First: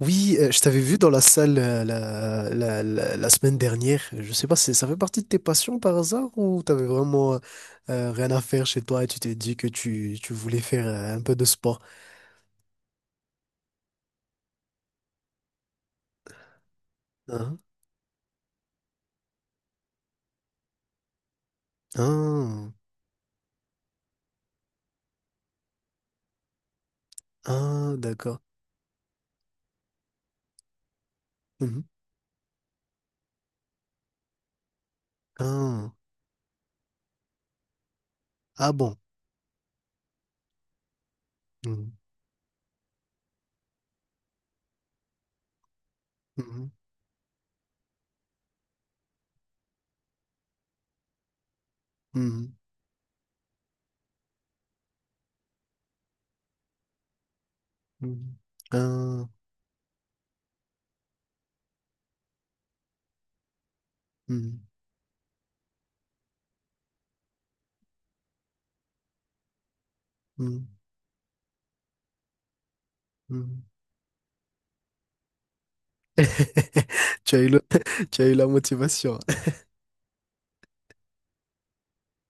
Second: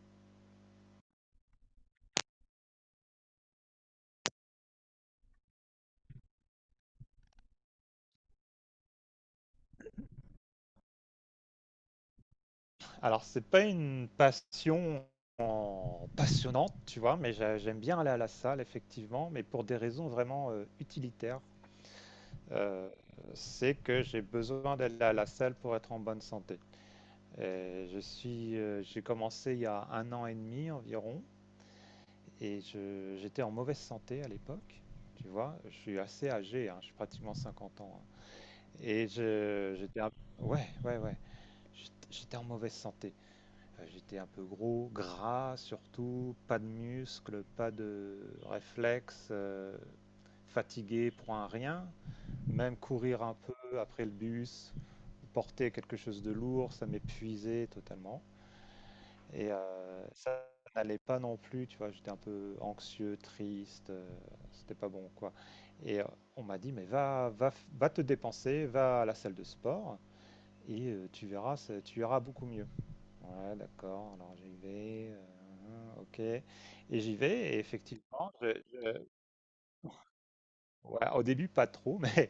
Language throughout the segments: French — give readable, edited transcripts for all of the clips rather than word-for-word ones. Oui, je t'avais vu dans la salle, la semaine dernière. Je sais pas, si ça fait partie de tes passions par hasard ou t'avais vraiment rien à faire chez toi et tu t'es dit que tu voulais faire un peu de sport? Alors, c'est pas une passion passionnante, tu vois, mais Hein. j'aime bien aller à la salle, effectivement, mais pour des raisons vraiment utilitaires. Ah, Euh, c'est que j'ai besoin d'aller à la salle pour être en bonne santé. Et ah, d'accord. J'ai commencé il y a un an et demi environ, Mhm. et j'étais en mauvaise santé à l'époque. Tu vois, je Ah, suis assez âgé, hein, je suis pratiquement 50 ans, hein. ah bon. Et ouais, ouais, ouais. Mhm. J'étais en mauvaise santé. Enfin, j'étais un peu gros, gras surtout, pas de Mhm. muscles, pas de réflexes, fatigué pour un rien. Mhm. Même courir un peu après le bus, porter quelque chose de lourd, ça m'épuisait totalement. Mhm. Ah, Et ça n'allait pas non plus, tu vois, j'étais un peu anxieux, triste, mhm. c'était pas bon quoi. Et on m'a dit, mais va, va, va te dépenser, va à la salle de sport Mhm. et tu verras, tu iras beaucoup mieux. Ouais, Mhm. d'accord. Alors j'y vais, ok. Et j'y Tu as eu vais. Et le- Tu as effectivement, eu la motivation. ouais, au début, pas trop, mais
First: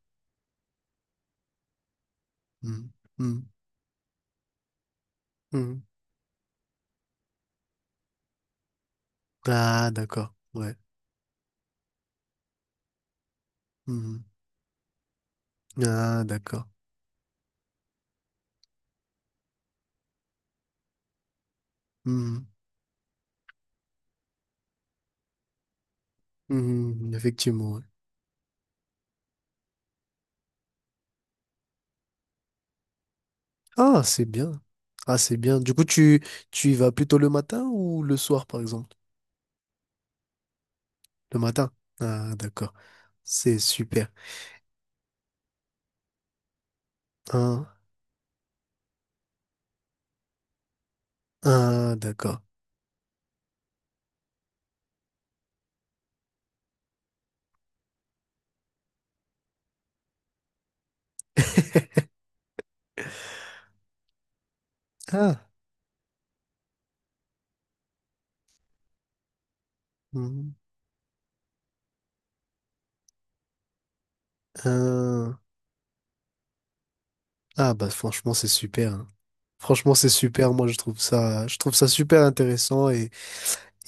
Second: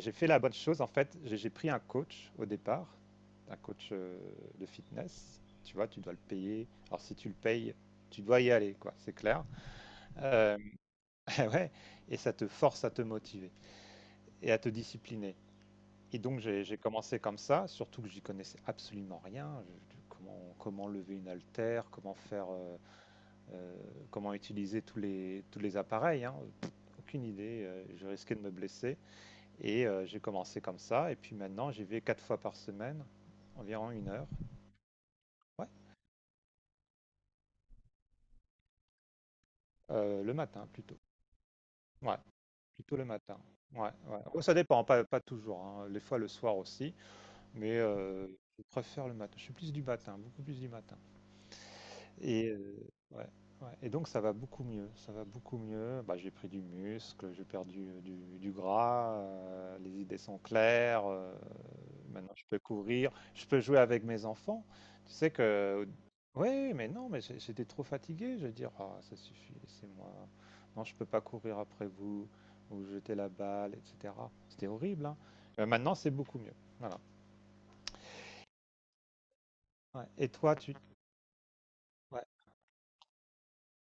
j'ai fait la bonne chose. En fait, j'ai pris un coach au départ, Mhm. Mhm. un coach de fitness. Tu Mhm. vois, tu dois le payer. Alors si tu le payes, tu dois y aller, quoi. C'est clair. Ah, d'accord. Euh, Ouais. ouais. Et ça te force à te motiver Mhm. et à te discipliner. Et Ah, donc j'ai d'accord. j'ai commencé comme ça, surtout que j'y connaissais absolument rien. Comment lever une haltère, comment Mhm. faire. Euh, comment utiliser tous les appareils, hein, pff, Mhm, aucune idée, effectivement. Ouais. Je risquais de me blesser. Et j'ai commencé comme ça, et puis maintenant j'y vais 4 fois par semaine, environ Ah, une c'est heure. bien. Ah, c'est bien. Ouais. Du coup, tu y vas plutôt le matin ou le soir, par exemple? Le matin plutôt. Le matin. Ouais, Ah, d'accord. plutôt le matin. C'est Ouais, super. ouais. Oh, ça dépend, pas, pas toujours, hein. Des fois le soir aussi, Ah, mais je préfère le matin. Je suis plus du matin, beaucoup plus du matin. ah, d'accord. Et, ouais, ouais, et donc ça va beaucoup mieux, ça va beaucoup mieux. Bah, j'ai pris du muscle, j'ai perdu, du gras, les idées sont claires, maintenant je peux courir, je peux jouer avec mes enfants. Tu sais Ah, que oui mais non, mais j'étais trop fatigué, je veux dire: «Ah ça suffit, c'est moi mhm. non je peux pas courir après vous, ou jeter la balle» et cetera. C'était horrible, hein. Ah, Maintenant c'est beaucoup mieux, voilà. ah, bah franchement, c'est super, hein. Franchement, Ouais, c'est et super. toi Moi, tu je trouve ça super ouais, intéressant et,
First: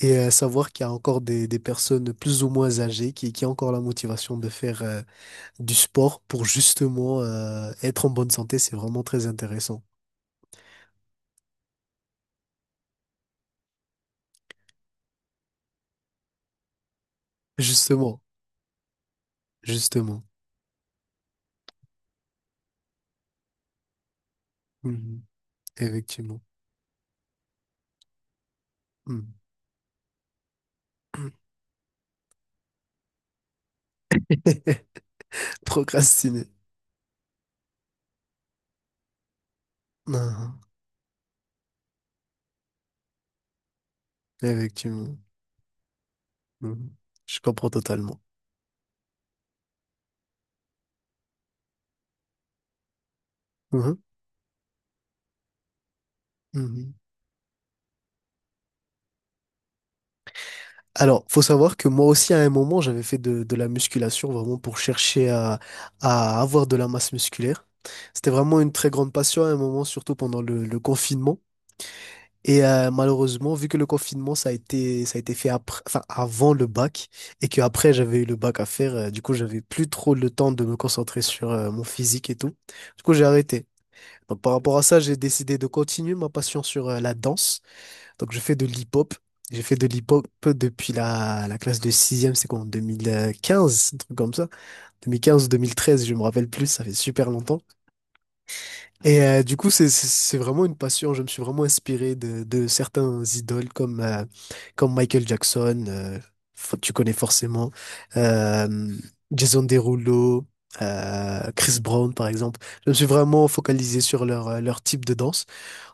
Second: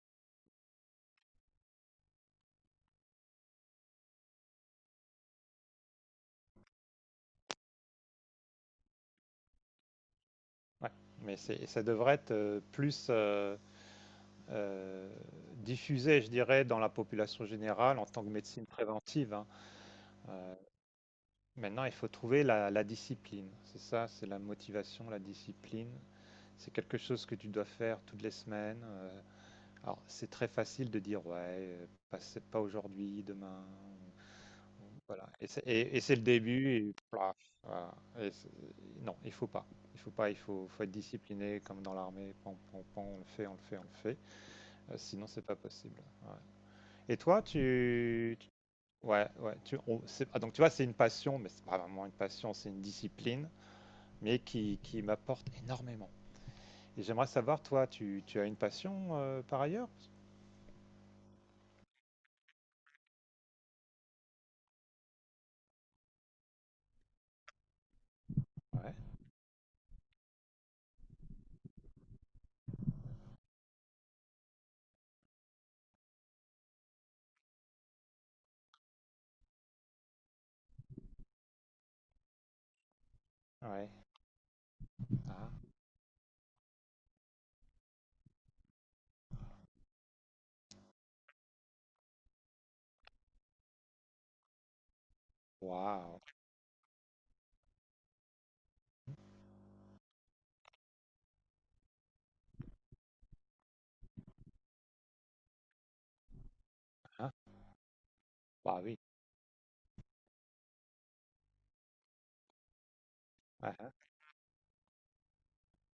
et euh, savoir qu'il y a encore des personnes plus ou moins âgées qui ont encore la motivation de faire, du sport pour justement être en bonne santé, c'est vraiment très intéressant. ouais, mais c'est ça devrait être, plus, euh, diffusée, je dirais, dans la population générale en Justement, tant que médecine préventive, hein. justement. Euh, maintenant, il faut trouver la discipline. C'est ça, c'est la motivation, la Mhm. discipline. Effectivement. C'est quelque chose que tu dois faire toutes les semaines. Mhm. Alors, c'est très facile de dire, ouais, pas, c'est pas aujourd'hui, demain. Voilà. Et c'est le Procrastiner. début. Et, plaf, voilà. Et non, il faut pas. Il faut pas. Il Mhm. faut, faut être discipliné, comme dans l'armée. Pan, pan, pan, on le fait, on le fait, on le fait. Effectivement. Sinon, c'est pas possible. Ouais. Mhm. Et Je toi, comprends totalement. Ouais, ouais, ah, donc tu vois, c'est une passion, mais c'est pas vraiment une passion, c'est une discipline, Mhm. mais qui m'apporte énormément. Mhm. Et j'aimerais savoir, toi, tu as une passion par ailleurs? Alors, faut savoir que moi aussi, à un moment, j'avais fait de la musculation vraiment pour chercher à avoir de la masse musculaire. C'était vraiment une très Ouais, grande passion à un moment, surtout pendant le confinement. Et malheureusement, vu que le confinement, ça a été fait après, enfin, avant le bac, et que après j'avais eu le bac à faire, du coup, j'avais plus trop le temps de me concentrer sur mon physique et tout. Du coup, j'ai arrêté. ouais. Donc, par rapport à ça, j'ai Ah, décidé de continuer ma passion sur la danse. Donc, je fais de l'hip-hop. J'ai fait de l'hip-hop depuis la classe de sixième, c'est quoi, en 2015, un truc comme ça. 2015 ou 2013, je waouh. me rappelle plus, ça fait super longtemps. Et du coup, c'est vraiment une passion. Je me suis vraiment inspiré de certains idoles comme Michael Jackson, tu connais Hein. forcément, Bah euh, oui. Jason Derulo, Chris Brown, par exemple. Je me suis vraiment Ouais, hein, focalisé sur leur type de danse.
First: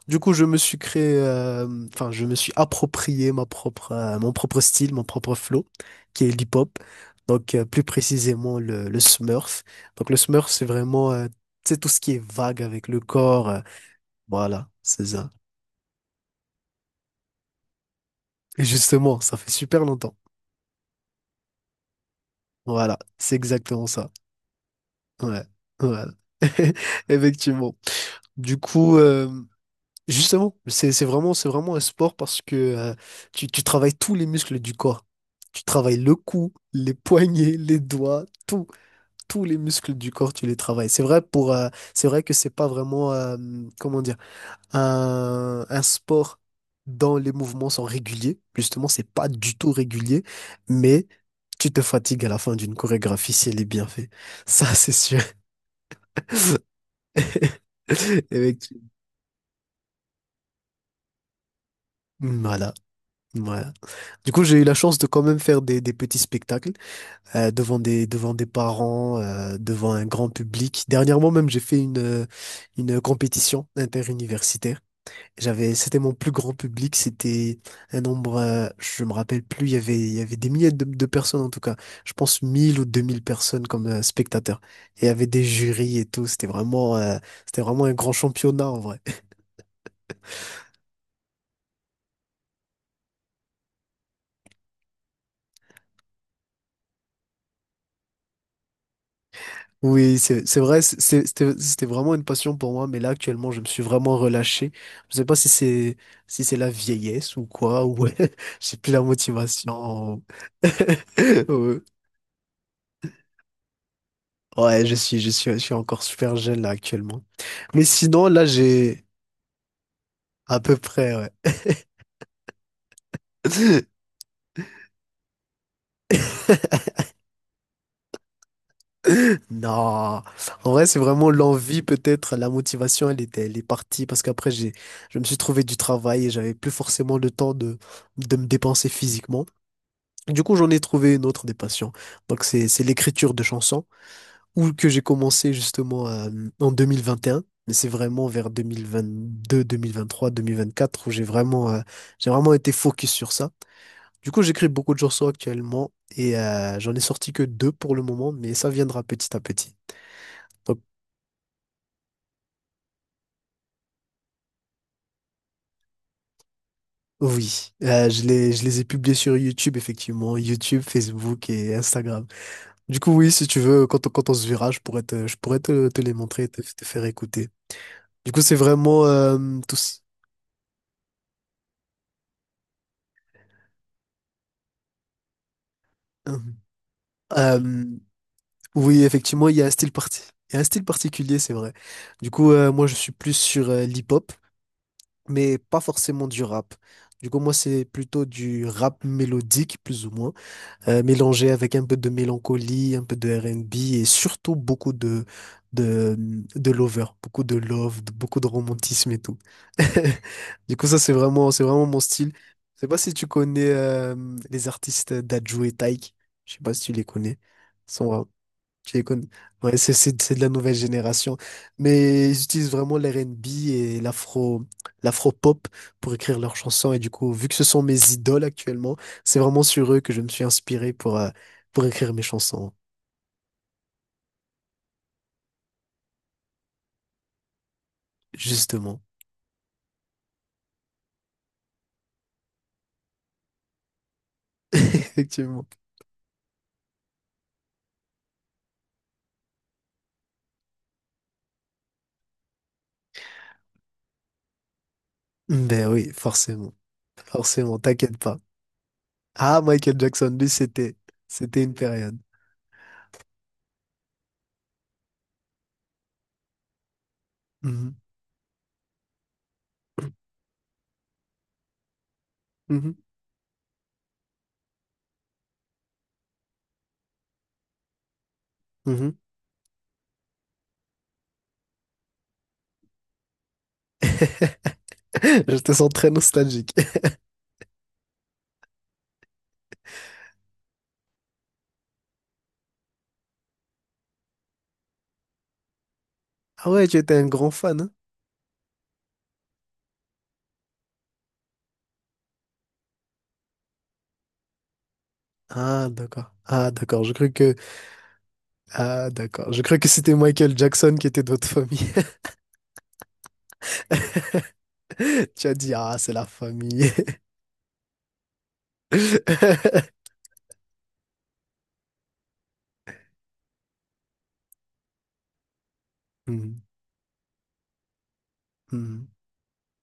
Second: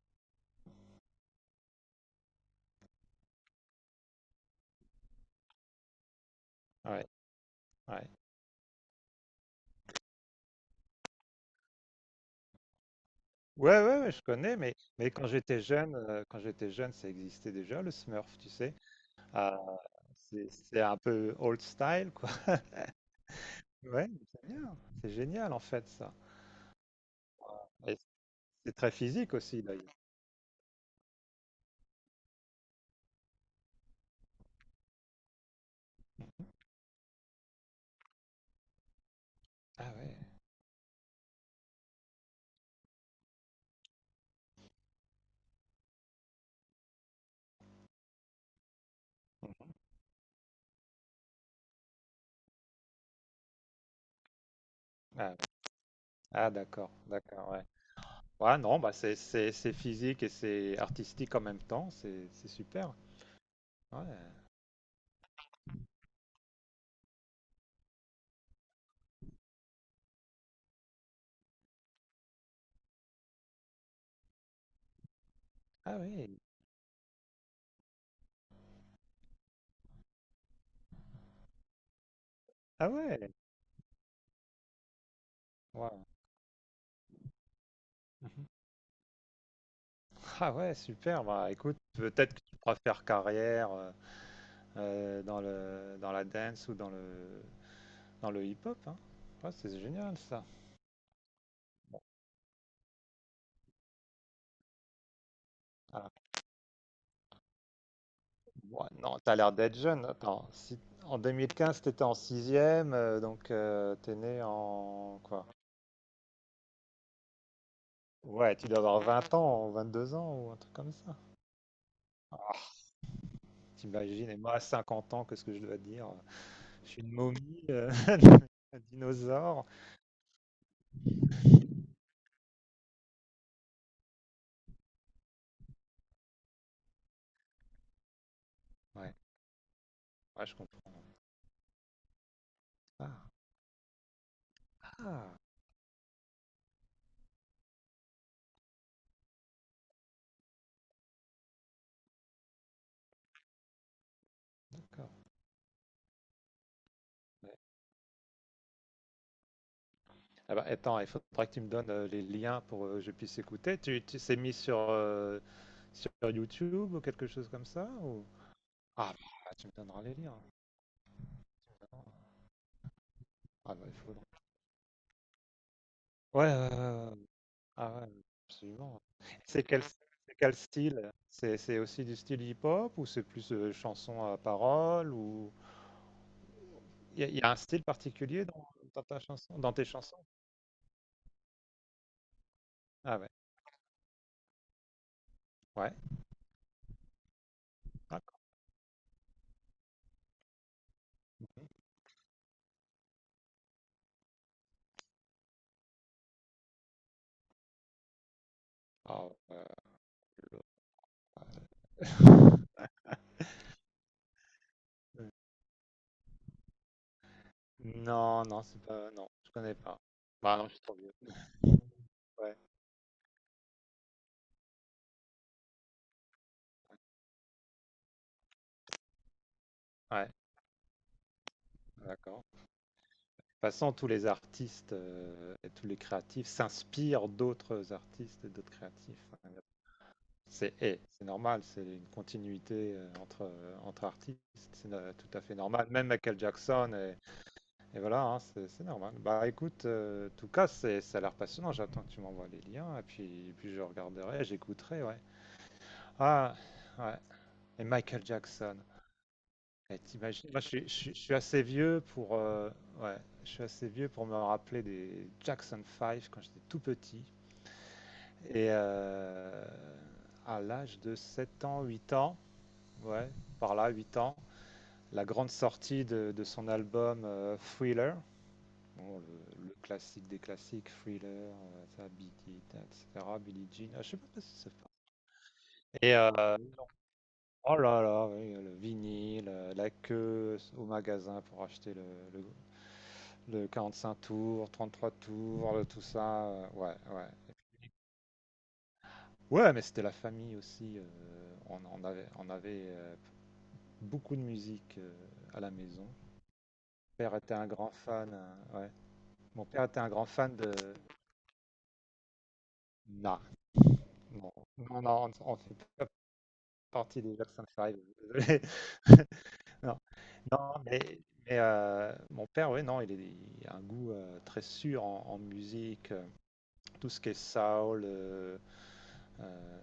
Du coup, je me suis créé, enfin, je me suis approprié mon propre style, mon propre flow, qui est l'hip-hop. ouais, Donc, plus ouais. précisément, le Smurf. Donc, le Smurf, c'est vraiment, c'est tout ce qui est vague avec le corps. Ouais, ouais, ouais, je connais, Voilà, mais, c'est ça. Quand j'étais jeune, ça existait déjà, le Smurf, tu Et sais. justement, ça fait Ah, super longtemps. c'est un peu old style, quoi. Voilà, c'est exactement Ouais, ça. mais c'est bien. C'est Ouais, génial, en fait, voilà. ça. Effectivement. Et Du c'est très coup, physique aussi, d'ailleurs. justement, c'est vraiment, c'est vraiment un sport parce que tu travailles tous les muscles du corps. Tu travailles le cou, les poignets, les doigts, tout. Tous les muscles Ah du ouais. corps, tu les travailles. C'est vrai que c'est pas vraiment, comment dire, un sport dont les mouvements sont réguliers. Justement, c'est pas du tout régulier, mais tu te fatigues à la fin d'une chorégraphie si elle est bien faite. Ça, c'est sûr. Ah, ah, d'accord, d'accord, ouais. Ouais, non, Effectivement. bah c'est physique et c'est artistique en même temps, c'est Voilà. super. Ouais. Ouais. Du coup, j'ai eu la chance de quand même faire des petits spectacles devant des parents, devant un grand public. Dernièrement même, j'ai fait une compétition interuniversitaire. J'avais Ah C'était mon plus oui, grand public, c'était un nombre, je me rappelle plus, il y avait des milliers de personnes en tout cas. Je pense 1 000 ou ah 2 000 ouais, personnes comme spectateurs. Et il y avait des jurys ouais. et tout, c'était vraiment un grand Mhm. championnat en vrai. Ah ouais, super. Bah écoute, peut-être que tu pourras faire carrière dans le dans la dance ou dans le hip-hop, hein. Ouais, c'est génial Oui, ça. c'est vrai, c'était Bon, vraiment une passion pour moi, mais là actuellement, je me suis vraiment relâché. Je sais pas si c'est ah, si c'est la vieillesse ou quoi, ou j'ai ouais, plus la non, t'as l'air d'être jeune. motivation. Attends, si en Ouais, 2015 t'étais en sixième, donc t'es né ouais, je suis en je quoi? suis je suis encore super jeune là actuellement. Mais sinon, là Ouais, tu dois avoir j'ai 20 ans, ou 2 ans ou un à truc peu comme près ça. ouais. Ah, t'imagines, et moi à 50 ans, qu'est-ce que je dois dire? Je suis une momie, un dinosaure. Non, en vrai, c'est vraiment l'envie peut-être, la motivation, elle est partie parce qu'après j'ai je me suis trouvé du travail et j'avais plus forcément le temps de me dépenser Ouais, physiquement. Du ouais, coup, je j'en ai comprends. trouvé une autre des passions. Donc, c'est Ah, l'écriture de chansons, ou que j'ai ah, commencé justement en 2021, mais c'est vraiment vers 2022, 2023, 2024 où j'ai vraiment été focus sur ça. Du coup, j'écris beaucoup de d'accord. chansons actuellement et j'en ai sorti que Ouais. deux pour le moment, mais ça viendra petit à petit. Ah bah, Donc, attends, il faudra que tu me donnes les liens pour que je puisse écouter. Tu c'est mis sur YouTube ou quelque chose comme oui, ça je ou... les, je les ai Ah, publiés sur bah, tu me YouTube, donneras les liens. effectivement, YouTube, Facebook et Instagram. Du coup, oui, si tu Ah, veux, bah, il faudra. quand on se verra, je pourrais te les montrer et Ouais, te ouais, ouais, te faire ouais. écouter. Ah ouais, Du coup, c'est absolument. vraiment C'est quel, tous. c'est quel style? C'est aussi du style hip-hop ou c'est plus chanson à parole ou euh, il y a un style euh, particulier dans, oui, ta effectivement, chanson, dans tes chansons? Il y a un style particulier, c'est vrai. Du coup, moi, je suis Ah ouais, plus sur l'hip-hop, mais pas ouais. forcément du rap. Du coup, moi, c'est Ah, plutôt du rap mélodique, plus ou moins. Mélangé avec un peu de mélancolie, un peu de R&B et surtout beaucoup de, de lover, beaucoup de love, beaucoup de romantisme et Ah, tout. euh, le- Du coup, ça, c'est vraiment mon style. Je sais pas si tu connais les artistes euh, Dadju et Taïk. Je sais pas si tu les connais. non, non, c'est Je les pas, connais. non, je connais Ouais, c'est pas. c'est- c'est de la Bah non, je nouvelle suis trop vieux. génération. Mais ils Ouais, utilisent vraiment l'R&B et l'afro-pop pour écrire leurs chansons. Et du coup, vu que ce sont mes idoles actuellement, c'est vraiment sur eux que je me ouais, suis inspiré pour écrire mes d'accord. chansons, De toute façon, tous les artistes et tous les créatifs s'inspirent d'autres artistes et d'autres justement. créatifs. C'est normal, c'est une continuité entre artistes, c'est no- tout à fait Effectivement. normal. Même Michael Jackson, et voilà, hein, c'est normal. Bah écoute, en tout cas, ça a l'air passionnant. J'attends que tu m'envoies les liens, et puis je regarderai, j'écouterai, ouais. Ben oui, Ah, forcément. ouais. Forcément, Et t'inquiète Michael pas. Jackson. Ah, Michael Et Jackson, lui, t'imagines, moi c'était, je suis assez c'était une vieux période. pour, ouais, je suis assez vieux pour me rappeler des Jackson 5 quand j'étais tout petit. Mhm. Et à l'âge de 7 ans, 8 ans, Mhm. ouais, par là, 8 ans. La grande sortie de son album Thriller. Mhm. Bon, le classique des classiques, Thriller, ça, Beat It, etc. Billie Jean. Ah, je sais pas si c'est pas. Je te sens très Et nostalgique. oh là là, oui, le vinyle, la queue au magasin pour acheter le, le- 5 tours, 33 tours, tout ça, Ah ouais, ouais, tu étais un ouais. grand fan, hein? Ouais, mais c'était la famille aussi. On avait, beaucoup de musique à la Ah, maison. d'accord. Mon Ah, d'accord. Je crois père était que. un grand fan, hein, ouais. Ah, d'accord. Je Mon crois père que était un c'était grand fan Michael de. Jackson qui était de votre famille. Non, non, non, non, Tu on as on dit, fait ah, pas c'est la famille. partie des Jackson 5, désolé. Non, non, mon père, oui, non, il a un goût très sûr en, musique. Mhm, Tout ce qui est soul, mhm, euh,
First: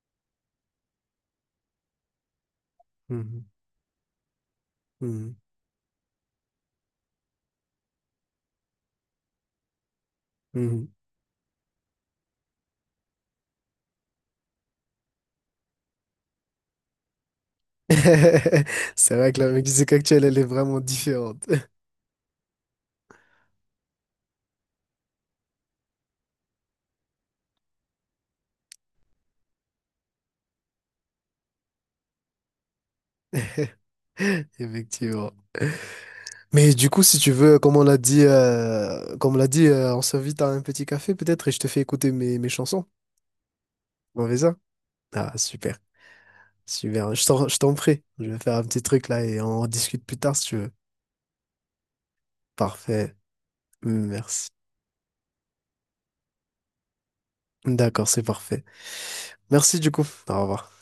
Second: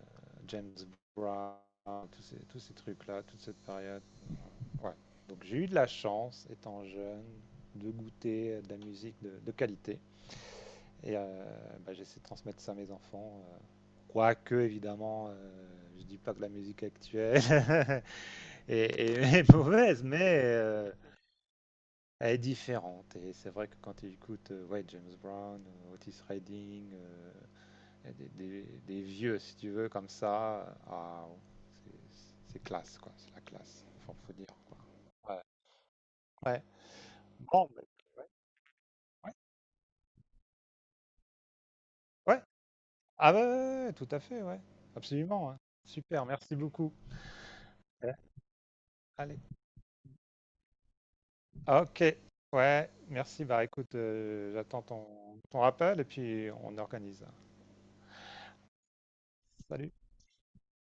James Brown, tous ces trucs-là, toute mhm, cette période. Ouais. mhm, Donc j'ai eu de la chance, étant jeune, de goûter à de la musique de qualité. mhm. Et bah, j'essaie de transmettre ça à mes enfants. Quoique, évidemment, je dis pas que la musique actuelle C'est vrai que la est musique mauvaise, mais actuelle, elle est vraiment différente. elle est différente. Et c'est vrai que quand tu écoutes ouais, James Brown, Otis Redding, et des, vieux, si tu veux, comme ça, ah, c'est c'est classe, quoi. C'est la classe, faut dire, Effectivement. quoi. Ouais. Ouais. Mais du coup, si tu veux, Bon, comme on l'a dit, ouais. On s'invite à un petit café peut-être et je te fais écouter mes, Ouais. mes chansons. Ah ouais, ouais, ouais, tout à On fait fait, ça? ouais. Ah, Absolument, hein. super. Super, merci beaucoup. Super. Je t'en prie. Ouais. Je vais faire un petit truc là et Allez. on en discute plus tard si tu veux. Ok, ouais, Parfait. merci. Bah écoute, Merci. J'attends ton rappel et puis on organise. D'accord, c'est parfait. Merci du Salut. coup. Au revoir.